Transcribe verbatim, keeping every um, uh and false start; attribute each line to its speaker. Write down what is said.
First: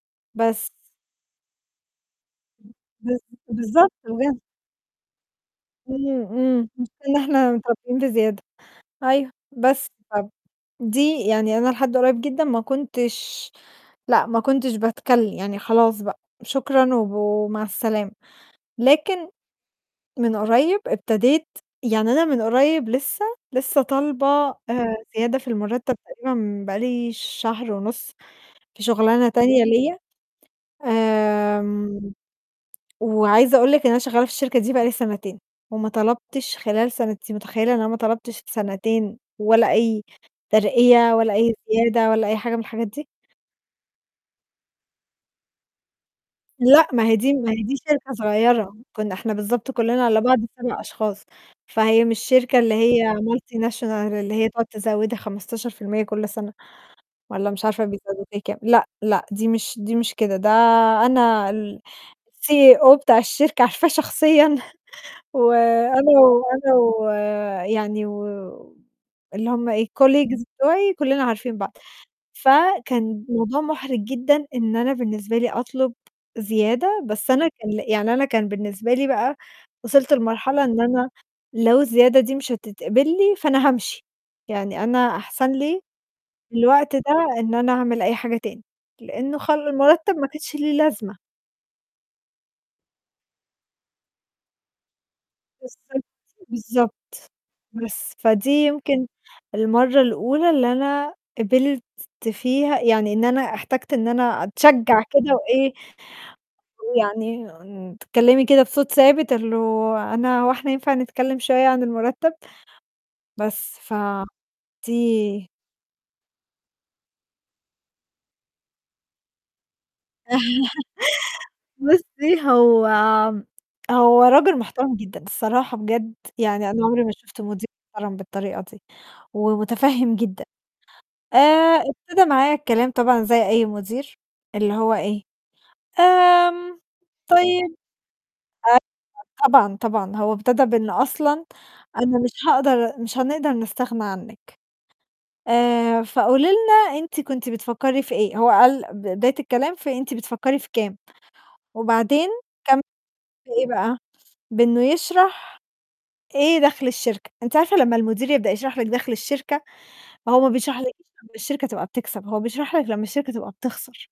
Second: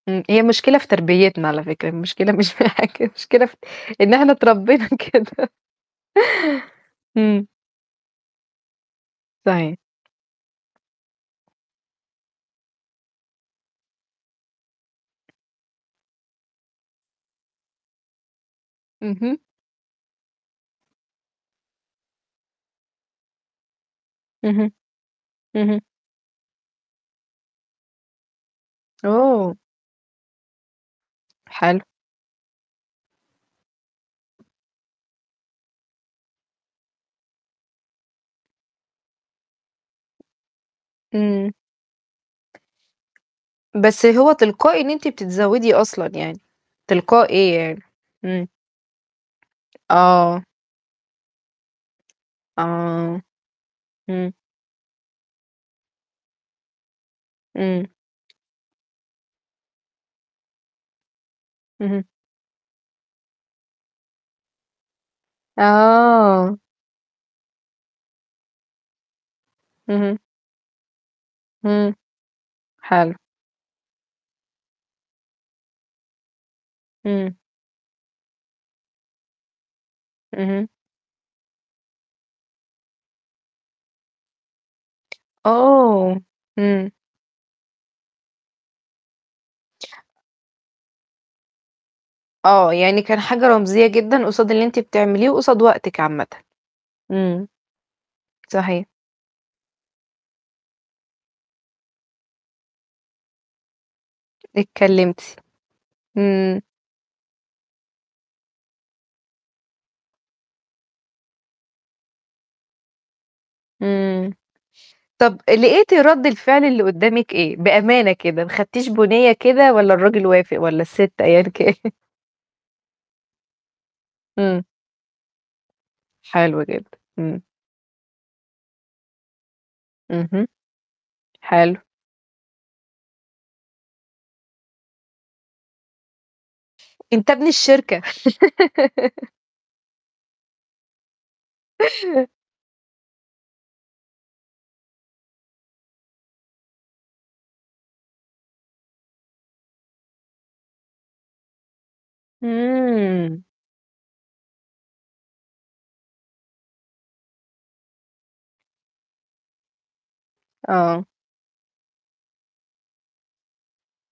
Speaker 1: إمم، هي
Speaker 2: بس.
Speaker 1: مشكلة في تربيّتنا على فكرة، المشكلة مش في حاجة،
Speaker 2: بالض
Speaker 1: المشكلة في
Speaker 2: بالضبط
Speaker 1: إن إحنا
Speaker 2: [unintelligible]
Speaker 1: اتربّينا كده.
Speaker 2: إمم، إمم، مش ده اللي
Speaker 1: إمم.
Speaker 2: إحنا متربّيين بزيادة أيوه.
Speaker 1: صحيح.
Speaker 2: بس طَب دي يعني أنا لحد قريّب جدًا ما كنتش لأ، ما كنتش باتكلِّم، يعني خلاص بقى، شكرًا وب ومع السلامة. لكن
Speaker 1: اهم.
Speaker 2: من قريّب ابتديت يعني أنا من قريّب لسّه لسّه طالبة
Speaker 1: اهم،
Speaker 2: آآ، زيادة في
Speaker 1: اهم.
Speaker 2: المرتَّب تقريبًا بقى لي شهر ونُص في شُغلانة
Speaker 1: أوه!
Speaker 2: تانية ليّا،
Speaker 1: حلو.
Speaker 2: آمم، وعايزة أقول لِك إن أنا شغّالة في الشركة دي بقى لي سَنتين وما طلبتش خلال سَنتين، أنتِ متخيّلة إن أنا ما طلبتش سَنتين ولا أي ترقية ولا
Speaker 1: إمم.
Speaker 2: أي زيادة ولا أي حاجة من الحاجات دي؟
Speaker 1: بس هو تلقائي إن أنت بتتزوّدي أصلًا يعني
Speaker 2: لأ، ما هي دي ما
Speaker 1: تلقائي
Speaker 2: هي دي
Speaker 1: يعني،
Speaker 2: شركة
Speaker 1: إمم.
Speaker 2: صغيرة، كُنّا إحنا بالضبط كُلّنا على بعض
Speaker 1: آه.
Speaker 2: سَبَع أشخاص، فهي مش شركة اللي هي
Speaker 1: آه،
Speaker 2: multinational
Speaker 1: إمم.
Speaker 2: اللي هي تقعُد تزودِك خمستاشر في المِيّة كل سَنة والّا مش عارفة
Speaker 1: إمم.
Speaker 2: بيزوّدوا كام. لأ، لأ، دي مش دي مش كده، ده أنا
Speaker 1: اهم.
Speaker 2: الCEO بتاع الشركة عارفاه شخصيًا وأنا و
Speaker 1: آه.
Speaker 2: أنا و يعني و اللي هم إيه،
Speaker 1: اهم.
Speaker 2: colleagues بتاعي كُلّنا عارفين بعض.
Speaker 1: إمم، حلو.
Speaker 2: فكان الموضوع مُحرِج جدًا إن أنا بالنسبة لي أطلب زيادة، بس
Speaker 1: إمم.
Speaker 2: أنا كان يعني أنا كان بالنسبة لي بقى وصلت لمرحلة
Speaker 1: اهم.
Speaker 2: إن أنا لو الزيادة دي مش هتتقبل لي، فأنا هامشي. يعني أنا أحسن لي
Speaker 1: أوه! إمم.
Speaker 2: الوقت ده إن أنا أعمل أي حاجة تاني لأنّه خ المرتَّب ما كاتش ليه لازمة.
Speaker 1: آه، يعني كان حاجة رمزية جدًا قصاد اللي أنت بتعمليه وقصاد وقتك
Speaker 2: بالضبط،
Speaker 1: عامةً.
Speaker 2: بالضبط.
Speaker 1: إمم.
Speaker 2: بس، فدي
Speaker 1: صحيح.
Speaker 2: يمكن المرّة الأولى اللي أنا قبلت فيها يعني إن أنا احتجت إن أنا أتشجّع
Speaker 1: اتكلِّمتِ،
Speaker 2: كده وإيه،
Speaker 1: إمم.
Speaker 2: ويعني تتكلِّمي كده بصوت ثابت اللي أنا هو إحنا ينفع نتكلِّم شوية عن المرتَّب؟ بس،
Speaker 1: إمم. طَب
Speaker 2: فدي
Speaker 1: لقيتِ رَد الفعل اللي قُدّامك إيه؟ بأمانة كده ما أخدتيش بُنيّة كده والّا الرجل وافق والّا السِت أيًا كان؟
Speaker 2: بُصّي، هو هو رجل
Speaker 1: إمم.
Speaker 2: محترم جدًا الصراحة بجد
Speaker 1: حلو
Speaker 2: يعني أنا
Speaker 1: جدًا،
Speaker 2: عمري ما شُفت
Speaker 1: إمم.
Speaker 2: مدير محترم بالطريقة دي ومتفهِّم جدًا.
Speaker 1: اهم. حلو.
Speaker 2: آآ، ابتدا معايا الكلام طبعًا زي أي مدير اللي هو إيه، "آمم
Speaker 1: أنت ابن
Speaker 2: طيب
Speaker 1: الشركة.
Speaker 2: أ" آه طبعًا، طبعًا، هو ابتدا بإن أصلًا: "أنا مش هاقدر مش هنقدر نستغنى عنِّك، آآ، فقولي لنا أنتِ كنتِ بتفكّري في إيه؟" هو قال ب بداية الكلام في "أنتِ بتفكّري في كام؟" وبعدين كان
Speaker 1: إمم.
Speaker 2: في إيه بقى، بإنّه يشرح إيه دَخْل الشركة. أنِت عارفة لمّا المدير يبدأ يشرح لِك دَخْل الشركة، فهو ما بيشرحلِكش
Speaker 1: آه.
Speaker 2: لمّا الشركة تبقى بتكسب، هو بيشرح لك لمّا الشركة تبقى بتخسر.